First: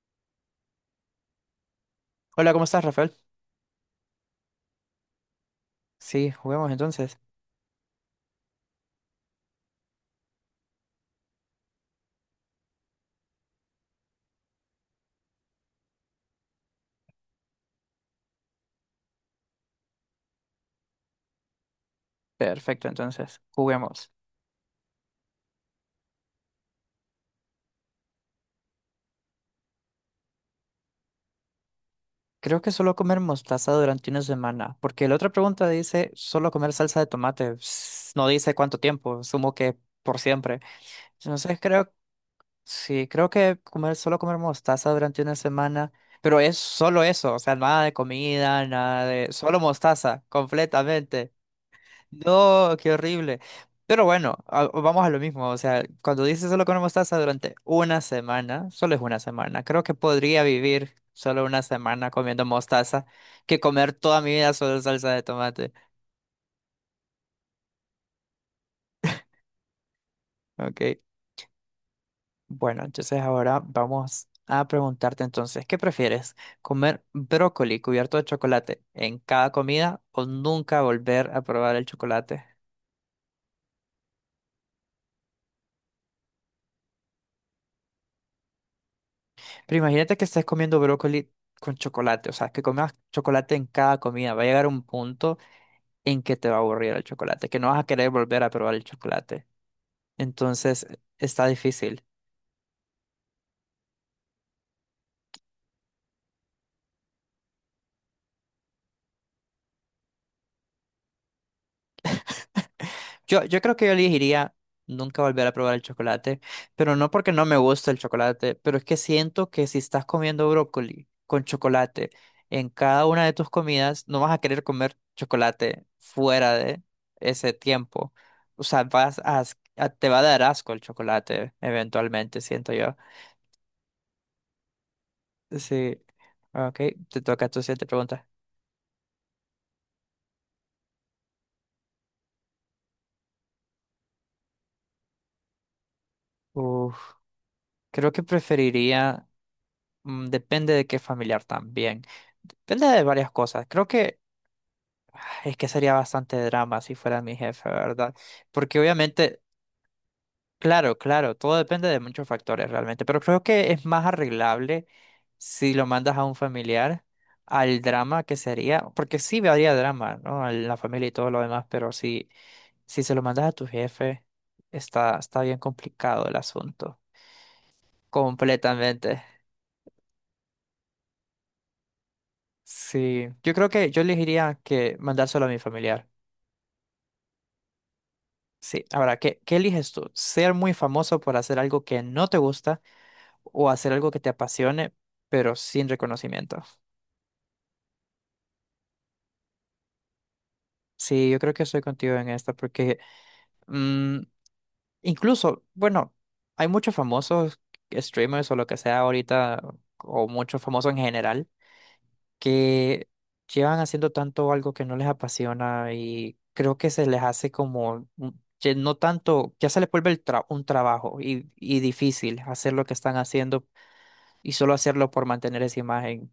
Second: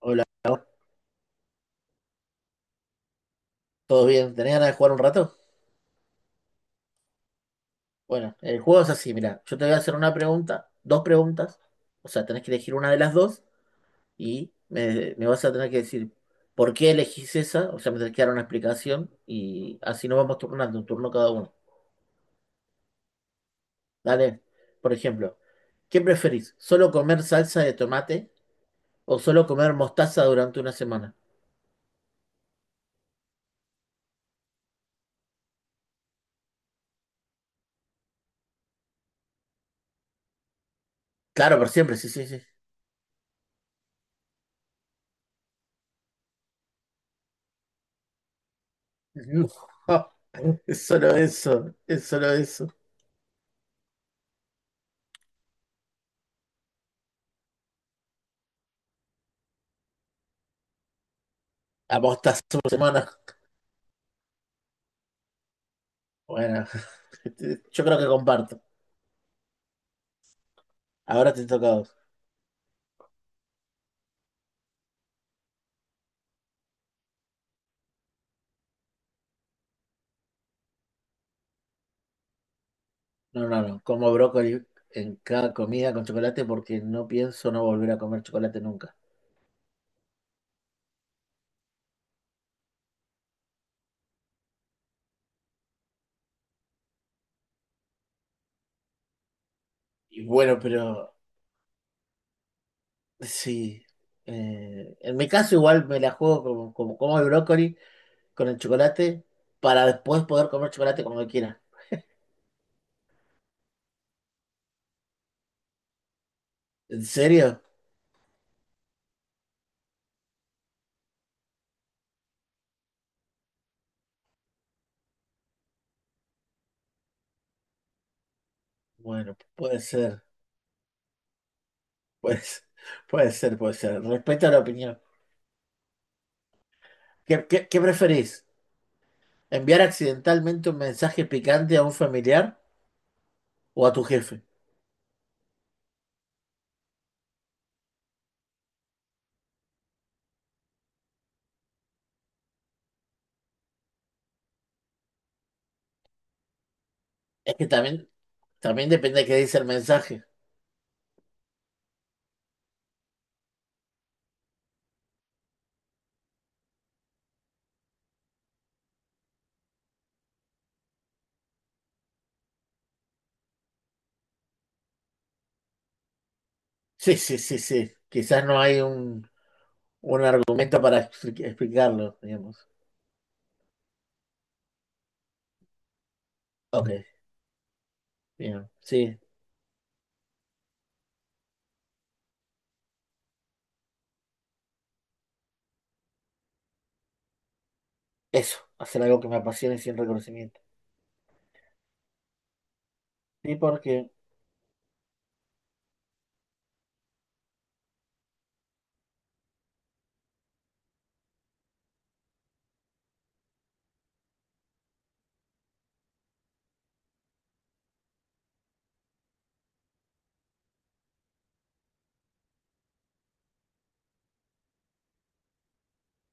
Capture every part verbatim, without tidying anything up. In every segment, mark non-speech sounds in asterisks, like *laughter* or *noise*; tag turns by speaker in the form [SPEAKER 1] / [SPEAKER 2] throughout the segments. [SPEAKER 1] Hola,
[SPEAKER 2] Hola, ¿cómo estás, Rafael?
[SPEAKER 1] ¿todo bien? ¿Tenés ganas de jugar un rato?
[SPEAKER 2] Sí, juguemos entonces.
[SPEAKER 1] Bueno, el juego es así, mira, yo te voy a hacer una pregunta, dos preguntas, o sea, tenés que elegir una de las dos y me, me vas a tener que decir por qué elegís esa, o sea, me tenés que dar una explicación y así nos vamos turnando, un turno cada uno.
[SPEAKER 2] Perfecto, entonces, juguemos.
[SPEAKER 1] Dale, por ejemplo, ¿qué preferís? ¿Solo comer salsa de tomate o solo comer mostaza durante una semana?
[SPEAKER 2] Creo que solo comer mostaza durante una semana, porque la otra pregunta dice solo comer salsa de tomate. Ps, no dice cuánto tiempo, sumo que por siempre. Entonces
[SPEAKER 1] Claro, por
[SPEAKER 2] creo,
[SPEAKER 1] siempre, sí, sí, sí.
[SPEAKER 2] sí, creo que comer solo comer mostaza durante una semana, pero es solo eso, o sea, nada de comida, nada de, solo
[SPEAKER 1] *laughs*
[SPEAKER 2] mostaza,
[SPEAKER 1] No, es solo
[SPEAKER 2] completamente.
[SPEAKER 1] eso, es solo eso.
[SPEAKER 2] No, qué horrible. Pero bueno, a- vamos a lo mismo. O sea, cuando dices solo con mostaza durante una semana, solo es una semana. Creo que podría vivir solo una
[SPEAKER 1] La
[SPEAKER 2] semana
[SPEAKER 1] mostaza
[SPEAKER 2] comiendo
[SPEAKER 1] por
[SPEAKER 2] mostaza
[SPEAKER 1] semana.
[SPEAKER 2] que comer toda mi vida solo salsa de tomate.
[SPEAKER 1] Bueno, *laughs* yo creo que comparto.
[SPEAKER 2] Ok.
[SPEAKER 1] Ahora te toca a vos.
[SPEAKER 2] Bueno, entonces ahora vamos a preguntarte entonces, ¿qué prefieres? ¿Comer brócoli cubierto de chocolate en cada comida o nunca volver a probar el chocolate?
[SPEAKER 1] No, no, no. Como brócoli en cada comida con chocolate porque no pienso no volver a comer chocolate nunca.
[SPEAKER 2] Pero imagínate que estés comiendo brócoli con chocolate, o sea, que comas chocolate en cada comida. Va a llegar un punto en que te va a aburrir el chocolate, que no vas a querer volver a probar el chocolate.
[SPEAKER 1] Y bueno,
[SPEAKER 2] Entonces,
[SPEAKER 1] pero
[SPEAKER 2] está difícil.
[SPEAKER 1] sí. Eh, en mi caso igual me la juego como, como como el brócoli con el chocolate para después poder comer chocolate cuando quiera.
[SPEAKER 2] Yo, yo creo que yo elegiría nunca volver a probar el chocolate, pero
[SPEAKER 1] ¿En
[SPEAKER 2] no porque no me
[SPEAKER 1] serio?
[SPEAKER 2] gusta el chocolate, pero es que siento que si estás comiendo brócoli con chocolate en cada una de tus comidas, no vas a querer comer chocolate fuera de ese tiempo. O sea, vas
[SPEAKER 1] Bueno,
[SPEAKER 2] a, as-
[SPEAKER 1] puede
[SPEAKER 2] a- te va a
[SPEAKER 1] ser.
[SPEAKER 2] dar asco el chocolate eventualmente,
[SPEAKER 1] Pues,
[SPEAKER 2] siento yo.
[SPEAKER 1] puede ser, puede ser. Respeto a la opinión.
[SPEAKER 2] Sí. Ok, te
[SPEAKER 1] ¿Qué,
[SPEAKER 2] toca tu
[SPEAKER 1] qué, qué
[SPEAKER 2] siguiente pregunta.
[SPEAKER 1] preferís? ¿Enviar accidentalmente un mensaje picante a un familiar o a tu jefe?
[SPEAKER 2] Uf, creo que preferiría, mm, depende de qué familiar también. Depende de varias cosas. Creo que es que sería bastante drama si fuera mi
[SPEAKER 1] Es que
[SPEAKER 2] jefe,
[SPEAKER 1] también,
[SPEAKER 2] ¿verdad? Porque
[SPEAKER 1] también depende de qué
[SPEAKER 2] obviamente,
[SPEAKER 1] dice el mensaje.
[SPEAKER 2] claro, claro, todo depende de muchos factores realmente, pero creo que es más arreglable si lo mandas a un familiar al drama que sería, porque sí habría drama, ¿no? En la familia y todo lo demás, pero si, si se lo mandas a tu jefe, está, está bien complicado el asunto,
[SPEAKER 1] Sí, sí, sí, sí. Quizás no hay
[SPEAKER 2] completamente.
[SPEAKER 1] un, un argumento para expli- explicarlo, digamos.
[SPEAKER 2] Sí, yo creo que yo elegiría que mandárselo a mi familiar.
[SPEAKER 1] Ok, bien.
[SPEAKER 2] Sí, ahora,
[SPEAKER 1] Sí,
[SPEAKER 2] ¿qué, qué eliges tú? ¿Ser muy famoso por hacer algo que no te gusta o hacer algo que te apasione, pero sin reconocimiento?
[SPEAKER 1] eso, hacer algo que me apasione sin reconocimiento.
[SPEAKER 2] Sí, yo creo que estoy contigo en esta porque
[SPEAKER 1] Sí, porque
[SPEAKER 2] mm, incluso, bueno, hay muchos famosos streamers o lo que sea ahorita, o muchos famosos en general, que llevan haciendo tanto algo que no les apasiona y creo que se les hace como, un- que no tanto, ya se les vuelve el tra- un trabajo y, y difícil hacer lo que están haciendo y solo hacerlo por mantener esa imagen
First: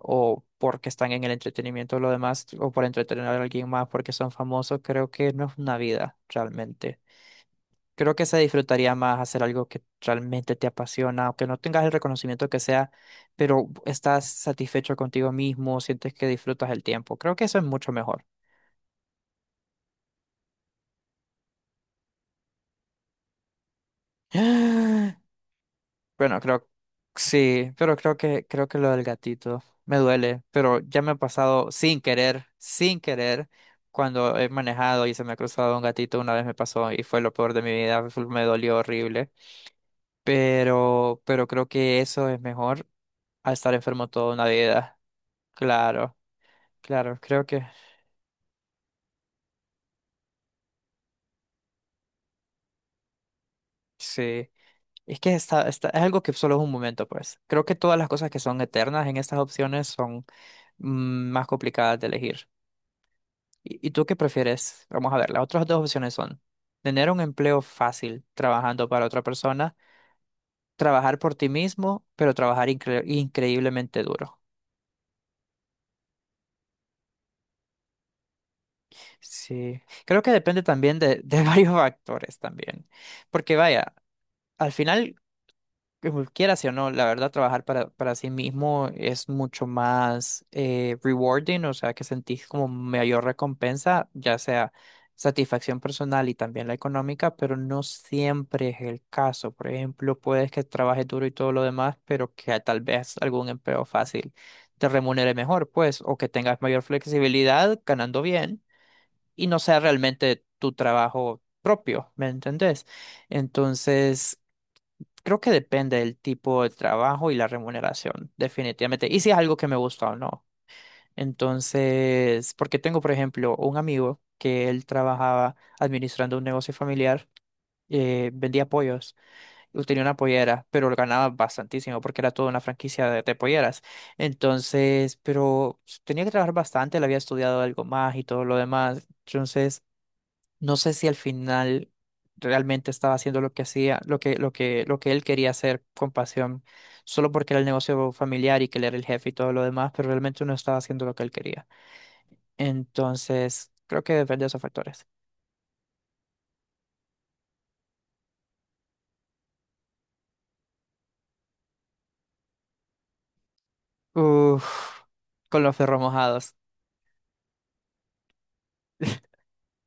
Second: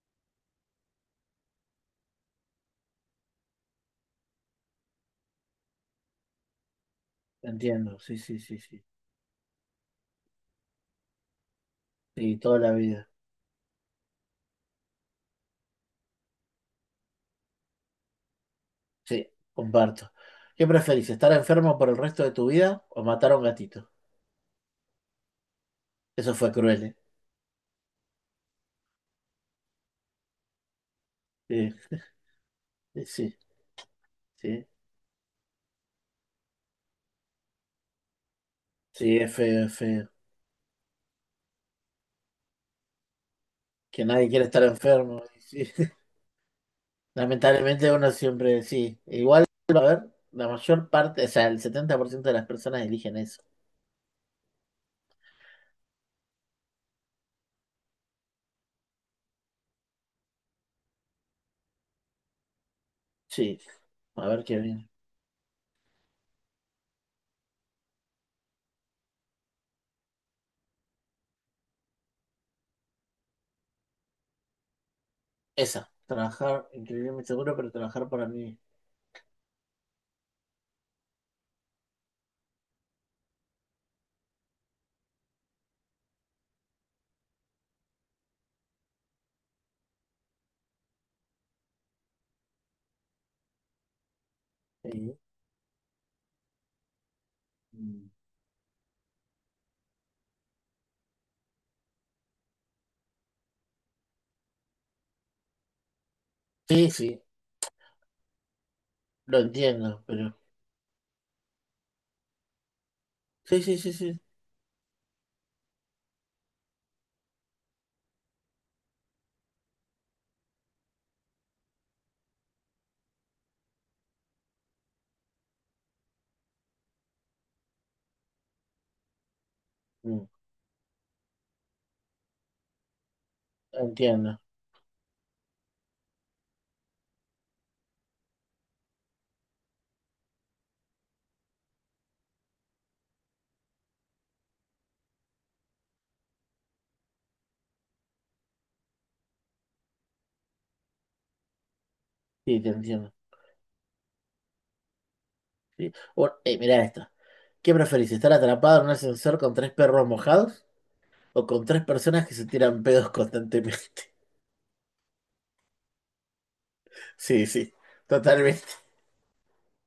[SPEAKER 2] o porque están en el entretenimiento o lo demás o por entretener a alguien más porque son famosos, creo que no es una vida realmente.
[SPEAKER 1] entiendo,
[SPEAKER 2] Creo
[SPEAKER 1] sí,
[SPEAKER 2] que se
[SPEAKER 1] sí, sí, sí.
[SPEAKER 2] disfrutaría más hacer algo que realmente te apasiona, aunque no tengas el
[SPEAKER 1] Sí,
[SPEAKER 2] reconocimiento que
[SPEAKER 1] toda la
[SPEAKER 2] sea,
[SPEAKER 1] vida.
[SPEAKER 2] pero estás satisfecho contigo mismo, sientes que disfrutas el tiempo. Creo que eso es mucho mejor.
[SPEAKER 1] Sí, comparto. ¿Qué preferís, estar enfermo por el resto de tu vida o matar a un gatito?
[SPEAKER 2] *gasps*
[SPEAKER 1] Eso
[SPEAKER 2] Bueno,
[SPEAKER 1] fue
[SPEAKER 2] creo,
[SPEAKER 1] cruel, ¿eh?
[SPEAKER 2] sí, pero creo que, creo que lo del gatito me duele, pero ya me ha pasado
[SPEAKER 1] Sí,
[SPEAKER 2] sin querer, sin
[SPEAKER 1] sí, sí.
[SPEAKER 2] querer, cuando he
[SPEAKER 1] Sí,
[SPEAKER 2] manejado y se me ha cruzado un gatito, una vez me pasó y fue lo peor de mi vida, fue- me dolió
[SPEAKER 1] sí,
[SPEAKER 2] horrible,
[SPEAKER 1] es feo, es feo.
[SPEAKER 2] pero, pero creo que eso es mejor a estar
[SPEAKER 1] Que
[SPEAKER 2] enfermo
[SPEAKER 1] nadie
[SPEAKER 2] toda una
[SPEAKER 1] quiere estar
[SPEAKER 2] vida.
[SPEAKER 1] enfermo. Sí.
[SPEAKER 2] Claro, claro, creo que
[SPEAKER 1] Lamentablemente uno siempre, sí. Igual, a ver, la mayor parte, o sea, el setenta por ciento de las personas eligen eso.
[SPEAKER 2] sí. Es que está, está, es algo que solo es un momento, pues. Creo que todas las cosas que son eternas en estas opciones son mm, más complicadas de elegir.
[SPEAKER 1] Sí,
[SPEAKER 2] ¿Y y tú qué
[SPEAKER 1] a ver qué
[SPEAKER 2] prefieres?
[SPEAKER 1] bien.
[SPEAKER 2] Vamos a ver, las otras dos opciones son tener un empleo fácil trabajando para otra persona, trabajar por ti mismo, pero trabajar incre- increíblemente duro.
[SPEAKER 1] Esa, trabajar increíblemente seguro, pero trabajar para mí.
[SPEAKER 2] Sí, creo que depende también de, de *laughs* varios factores también, porque vaya, al final que cualquiera sí o no, la verdad, trabajar para, para sí mismo es mucho más eh, rewarding, o sea, que sentís como mayor recompensa, ya sea
[SPEAKER 1] Sí,
[SPEAKER 2] satisfacción personal y también la económica, pero no
[SPEAKER 1] mm,
[SPEAKER 2] siempre es el caso. Por ejemplo, puedes que trabajes duro y todo lo demás, pero que tal vez algún empleo fácil te remunere mejor, pues, o que tengas mayor
[SPEAKER 1] sí, sí,
[SPEAKER 2] flexibilidad ganando bien
[SPEAKER 1] lo
[SPEAKER 2] y no sea
[SPEAKER 1] entiendo, pero...
[SPEAKER 2] realmente tu trabajo propio, ¿me entendés?
[SPEAKER 1] Sí, sí, sí, sí.
[SPEAKER 2] Entonces, creo que depende del tipo de trabajo y la remuneración, definitivamente. Y si es algo que me gusta o no. Entonces, porque tengo, por ejemplo, un amigo que él trabajaba administrando un negocio familiar, eh, vendía pollos, y tenía una
[SPEAKER 1] Mm,
[SPEAKER 2] pollera, pero lo ganaba bastantísimo porque era toda una franquicia de, de polleras.
[SPEAKER 1] entiendo,
[SPEAKER 2] Entonces, pero tenía que trabajar bastante, él había estudiado algo más y todo lo demás. Entonces, no sé si al final realmente estaba haciendo lo que hacía, lo que, lo que, lo que él quería hacer con pasión, solo porque era el negocio familiar y que él era el jefe y todo lo demás, pero realmente no estaba haciendo lo que él quería.
[SPEAKER 1] sí, te entiendo.
[SPEAKER 2] Entonces, creo que depende de esos factores.
[SPEAKER 1] Sí. O- eh, mirá esta. ¿Qué preferís, estar atrapado en un ascensor con tres perros mojados o con tres personas que se tiran pedos constantemente? *laughs*
[SPEAKER 2] Uf, con los ferros mojados. *laughs*
[SPEAKER 1] Sí, sí, totalmente.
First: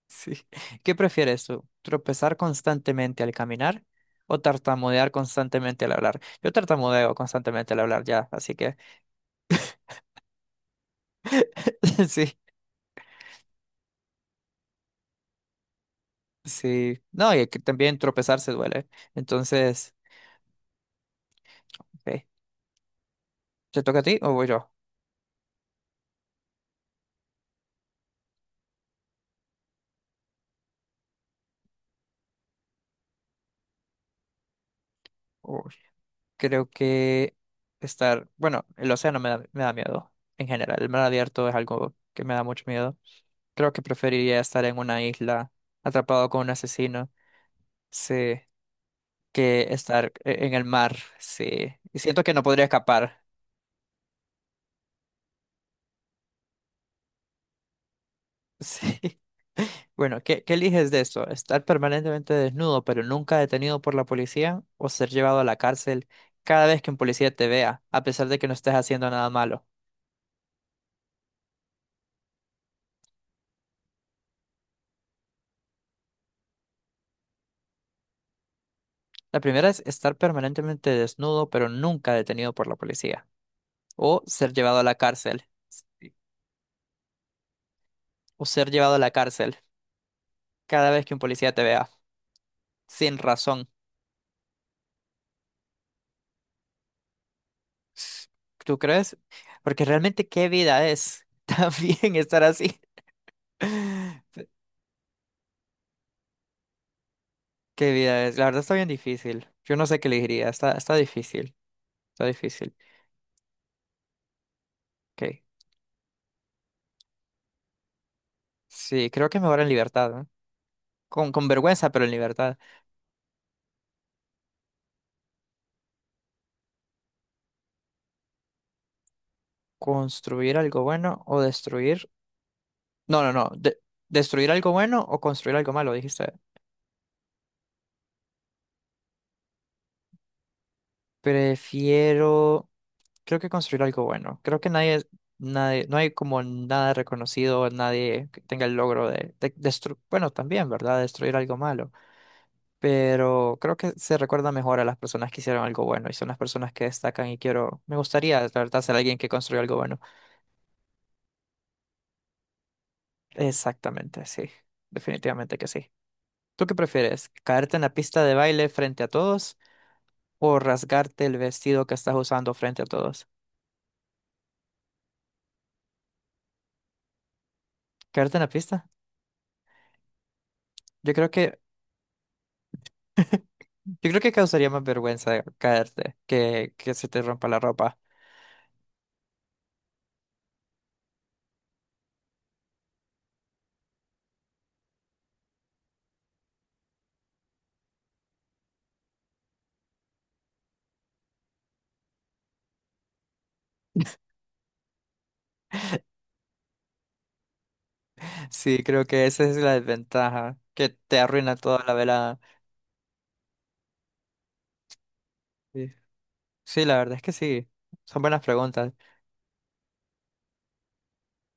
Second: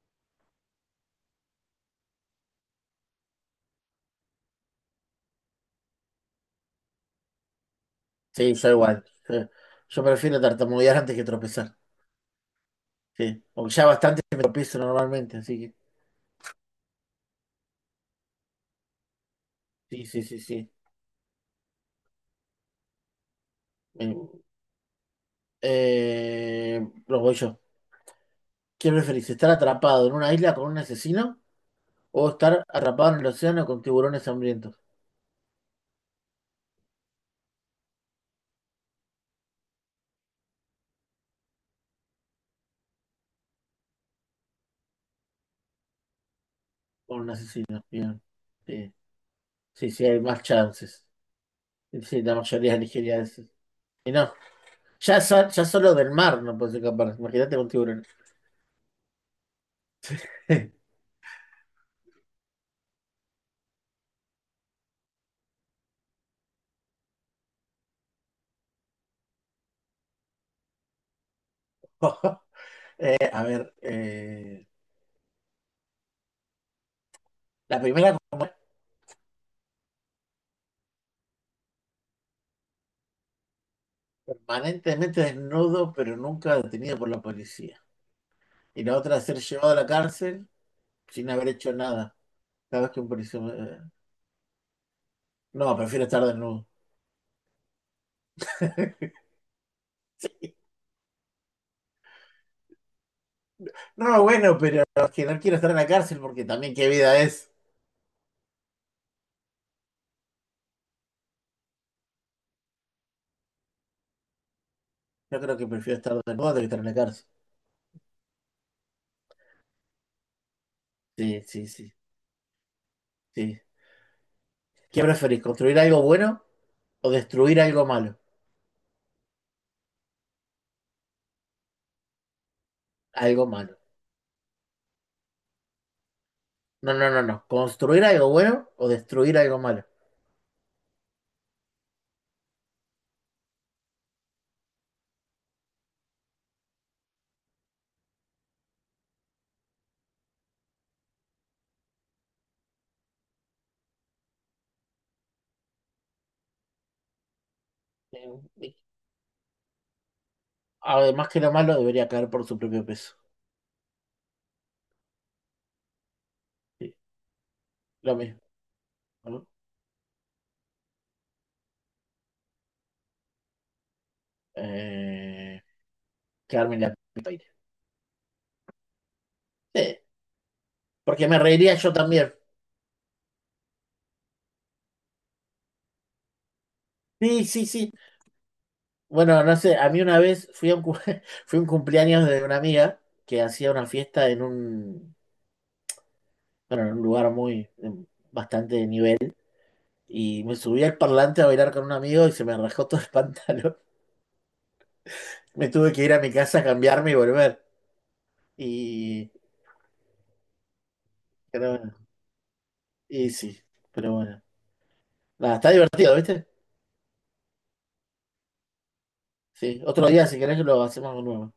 [SPEAKER 2] Sí. ¿Qué prefieres tú? ¿Tropezar constantemente al caminar o tartamudear constantemente al hablar? Yo tartamudeo constantemente al hablar ya,
[SPEAKER 1] Sí,
[SPEAKER 2] así
[SPEAKER 1] yo
[SPEAKER 2] que
[SPEAKER 1] igual. Yo, yo prefiero tartamudear antes que tropezar.
[SPEAKER 2] *laughs* sí,
[SPEAKER 1] Sí. Porque ya bastante me tropiezo normalmente, así que.
[SPEAKER 2] sí. No, y que también tropezar se duele. Entonces,
[SPEAKER 1] Sí, sí, sí, sí.
[SPEAKER 2] ok. ¿Te toca a ti o
[SPEAKER 1] Eh,
[SPEAKER 2] voy yo?
[SPEAKER 1] eh, lo voy yo. ¿Qué preferís? ¿Estar atrapado en una isla con un asesino o estar atrapado en el océano con tiburones hambrientos?
[SPEAKER 2] Uy, creo que estar, bueno, el océano me da, me da miedo en general. El mar abierto es algo que me da mucho miedo. Creo que preferiría estar en una isla atrapado con un asesino,
[SPEAKER 1] Con un asesino. Bien.
[SPEAKER 2] sí,
[SPEAKER 1] Sí,
[SPEAKER 2] que
[SPEAKER 1] sí, sí,
[SPEAKER 2] estar
[SPEAKER 1] hay más
[SPEAKER 2] e- en el mar,
[SPEAKER 1] chances.
[SPEAKER 2] sí. Y
[SPEAKER 1] Sí,
[SPEAKER 2] siento que
[SPEAKER 1] la
[SPEAKER 2] no podría
[SPEAKER 1] mayoría elegiría
[SPEAKER 2] escapar,
[SPEAKER 1] eso. Y no, ya, so- ya solo del mar no puedes escapar. Imagínate con tiburones.
[SPEAKER 2] sí. *laughs* Bueno, ¿qué, qué eliges de esto? ¿Estar permanentemente desnudo pero nunca detenido por la policía o ser llevado a la cárcel cada vez que un policía te vea, a pesar de que no estés haciendo nada malo?
[SPEAKER 1] *laughs* Eh, a ver, eh, la primera.
[SPEAKER 2] La primera es estar permanentemente desnudo, pero nunca detenido por la policía. O ser llevado a la
[SPEAKER 1] Permanentemente
[SPEAKER 2] cárcel.
[SPEAKER 1] desnudo, pero nunca detenido por la policía.
[SPEAKER 2] O ser
[SPEAKER 1] Y
[SPEAKER 2] llevado
[SPEAKER 1] la
[SPEAKER 2] a la
[SPEAKER 1] otra, ser
[SPEAKER 2] cárcel
[SPEAKER 1] llevado a la cárcel
[SPEAKER 2] cada vez que un
[SPEAKER 1] sin haber
[SPEAKER 2] policía te
[SPEAKER 1] hecho
[SPEAKER 2] vea,
[SPEAKER 1] nada. Cada vez que un
[SPEAKER 2] sin
[SPEAKER 1] policía... me-
[SPEAKER 2] razón.
[SPEAKER 1] eh, no, prefiero estar desnudo.
[SPEAKER 2] ¿Tú
[SPEAKER 1] *laughs*
[SPEAKER 2] crees? Porque realmente, ¿qué
[SPEAKER 1] Sí.
[SPEAKER 2] vida es *laughs* también estar así?
[SPEAKER 1] No, bueno, pero es que no quiero estar en la cárcel porque también qué vida es.
[SPEAKER 2] ¿Qué vida es? La verdad está bien difícil. Yo no sé qué elegiría. Está, está difícil. Está difícil. Ok.
[SPEAKER 1] Yo creo que prefiero estar desnudo que estar en la cárcel.
[SPEAKER 2] Sí, creo que mejor en libertad, ¿no? Con,
[SPEAKER 1] Sí,
[SPEAKER 2] con
[SPEAKER 1] sí,
[SPEAKER 2] vergüenza,
[SPEAKER 1] sí,
[SPEAKER 2] pero en libertad.
[SPEAKER 1] sí. ¿Qué preferís? ¿Construir algo bueno o destruir algo malo?
[SPEAKER 2] ¿Construir algo bueno o destruir? No, no,
[SPEAKER 1] Algo
[SPEAKER 2] no. De-
[SPEAKER 1] malo.
[SPEAKER 2] ¿destruir algo bueno o construir algo malo? Dijiste.
[SPEAKER 1] No, no, no, no. ¿Construir algo bueno o destruir algo malo?
[SPEAKER 2] Prefiero. Creo que construir algo bueno. Creo que nadie, nadie, no hay como nada reconocido, nadie que tenga el logro de, de destru- bueno, también, ¿verdad? Destruir algo malo. Pero creo que se recuerda mejor a las personas que hicieron algo bueno y son las personas que destacan y quiero, me gustaría, la
[SPEAKER 1] Eh,
[SPEAKER 2] verdad, ser alguien que construyó algo bueno.
[SPEAKER 1] Además que lo malo debería caer por su propio peso.
[SPEAKER 2] Exactamente, sí. Definitivamente que sí. ¿Tú qué
[SPEAKER 1] Sí,
[SPEAKER 2] prefieres? ¿Caerte en la
[SPEAKER 1] lo
[SPEAKER 2] pista de
[SPEAKER 1] mismo.
[SPEAKER 2] baile frente a
[SPEAKER 1] ¿No?
[SPEAKER 2] todos o rasgarte el vestido que estás usando frente a todos?
[SPEAKER 1] Eh, Quedarme en la puta vida.
[SPEAKER 2] Caerte en la pista.
[SPEAKER 1] Sí,
[SPEAKER 2] Yo
[SPEAKER 1] porque
[SPEAKER 2] creo
[SPEAKER 1] me
[SPEAKER 2] que,
[SPEAKER 1] reiría yo también.
[SPEAKER 2] *laughs* yo creo que causaría más vergüenza caerte que que se te
[SPEAKER 1] Sí,
[SPEAKER 2] rompa la
[SPEAKER 1] sí, sí.
[SPEAKER 2] ropa.
[SPEAKER 1] Bueno, no sé, a mí una vez fui a un, cu- *laughs* fui a un cumpleaños de una amiga que hacía una fiesta en un, bueno, en un lugar muy, en bastante nivel, y me subí al parlante a bailar con un amigo y se me rajó todo el *laughs* pantalón. Me tuve que ir a mi casa a cambiarme y volver.
[SPEAKER 2] Sí, creo que
[SPEAKER 1] Y,
[SPEAKER 2] esa es la desventaja, que te arruina
[SPEAKER 1] pero
[SPEAKER 2] toda la
[SPEAKER 1] bueno,
[SPEAKER 2] velada.
[SPEAKER 1] y sí, pero bueno. Nada, está
[SPEAKER 2] Sí,
[SPEAKER 1] divertido, ¿viste?
[SPEAKER 2] sí, la verdad es que sí. Son buenas preguntas.
[SPEAKER 1] Sí, otro día si querés lo hacemos de nuevo.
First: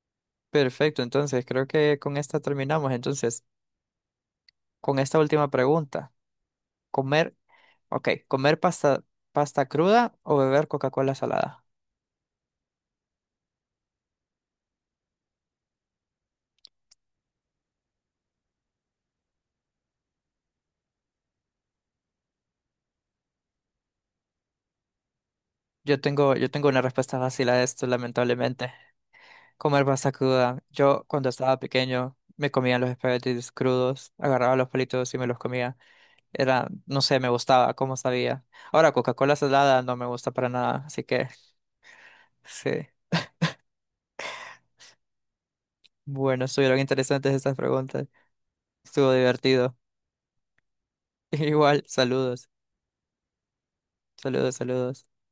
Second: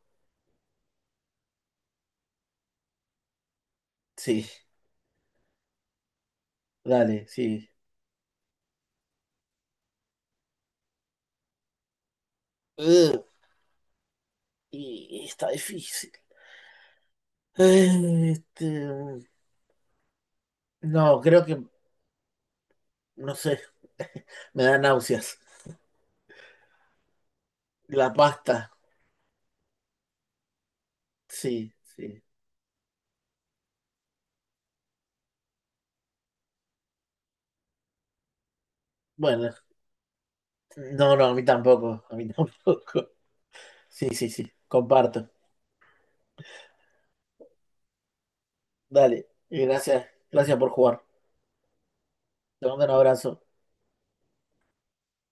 [SPEAKER 2] Perfecto, entonces creo que con esta terminamos. Entonces,
[SPEAKER 1] Sí,
[SPEAKER 2] con esta última pregunta,
[SPEAKER 1] dale,
[SPEAKER 2] comer,
[SPEAKER 1] sí.
[SPEAKER 2] ok, comer pasta, pasta cruda o beber Coca-Cola salada.
[SPEAKER 1] Ugh, y está difícil. Eh, Este, no, creo que, no sé, *laughs* me da náuseas.
[SPEAKER 2] Yo tengo, yo tengo una respuesta fácil a esto,
[SPEAKER 1] La pasta,
[SPEAKER 2] lamentablemente. Comer pasta cruda. Yo cuando estaba
[SPEAKER 1] sí,
[SPEAKER 2] pequeño
[SPEAKER 1] sí.
[SPEAKER 2] me comía los espaguetis crudos, agarraba los palitos y me los comía. Era, no sé, me gustaba, cómo sabía. Ahora Coca-Cola
[SPEAKER 1] Bueno,
[SPEAKER 2] salada no me gusta para nada, así
[SPEAKER 1] no, no,
[SPEAKER 2] que
[SPEAKER 1] a mí tampoco, a mí *laughs*
[SPEAKER 2] *laughs* sí.
[SPEAKER 1] tampoco. Sí, sí, sí, comparto.
[SPEAKER 2] Bueno, estuvieron interesantes estas preguntas. Estuvo
[SPEAKER 1] Dale, y
[SPEAKER 2] divertido.
[SPEAKER 1] gracias, gracias por jugar.
[SPEAKER 2] *laughs* Igual, saludos,
[SPEAKER 1] Te mando un abrazo.
[SPEAKER 2] saludos, saludos.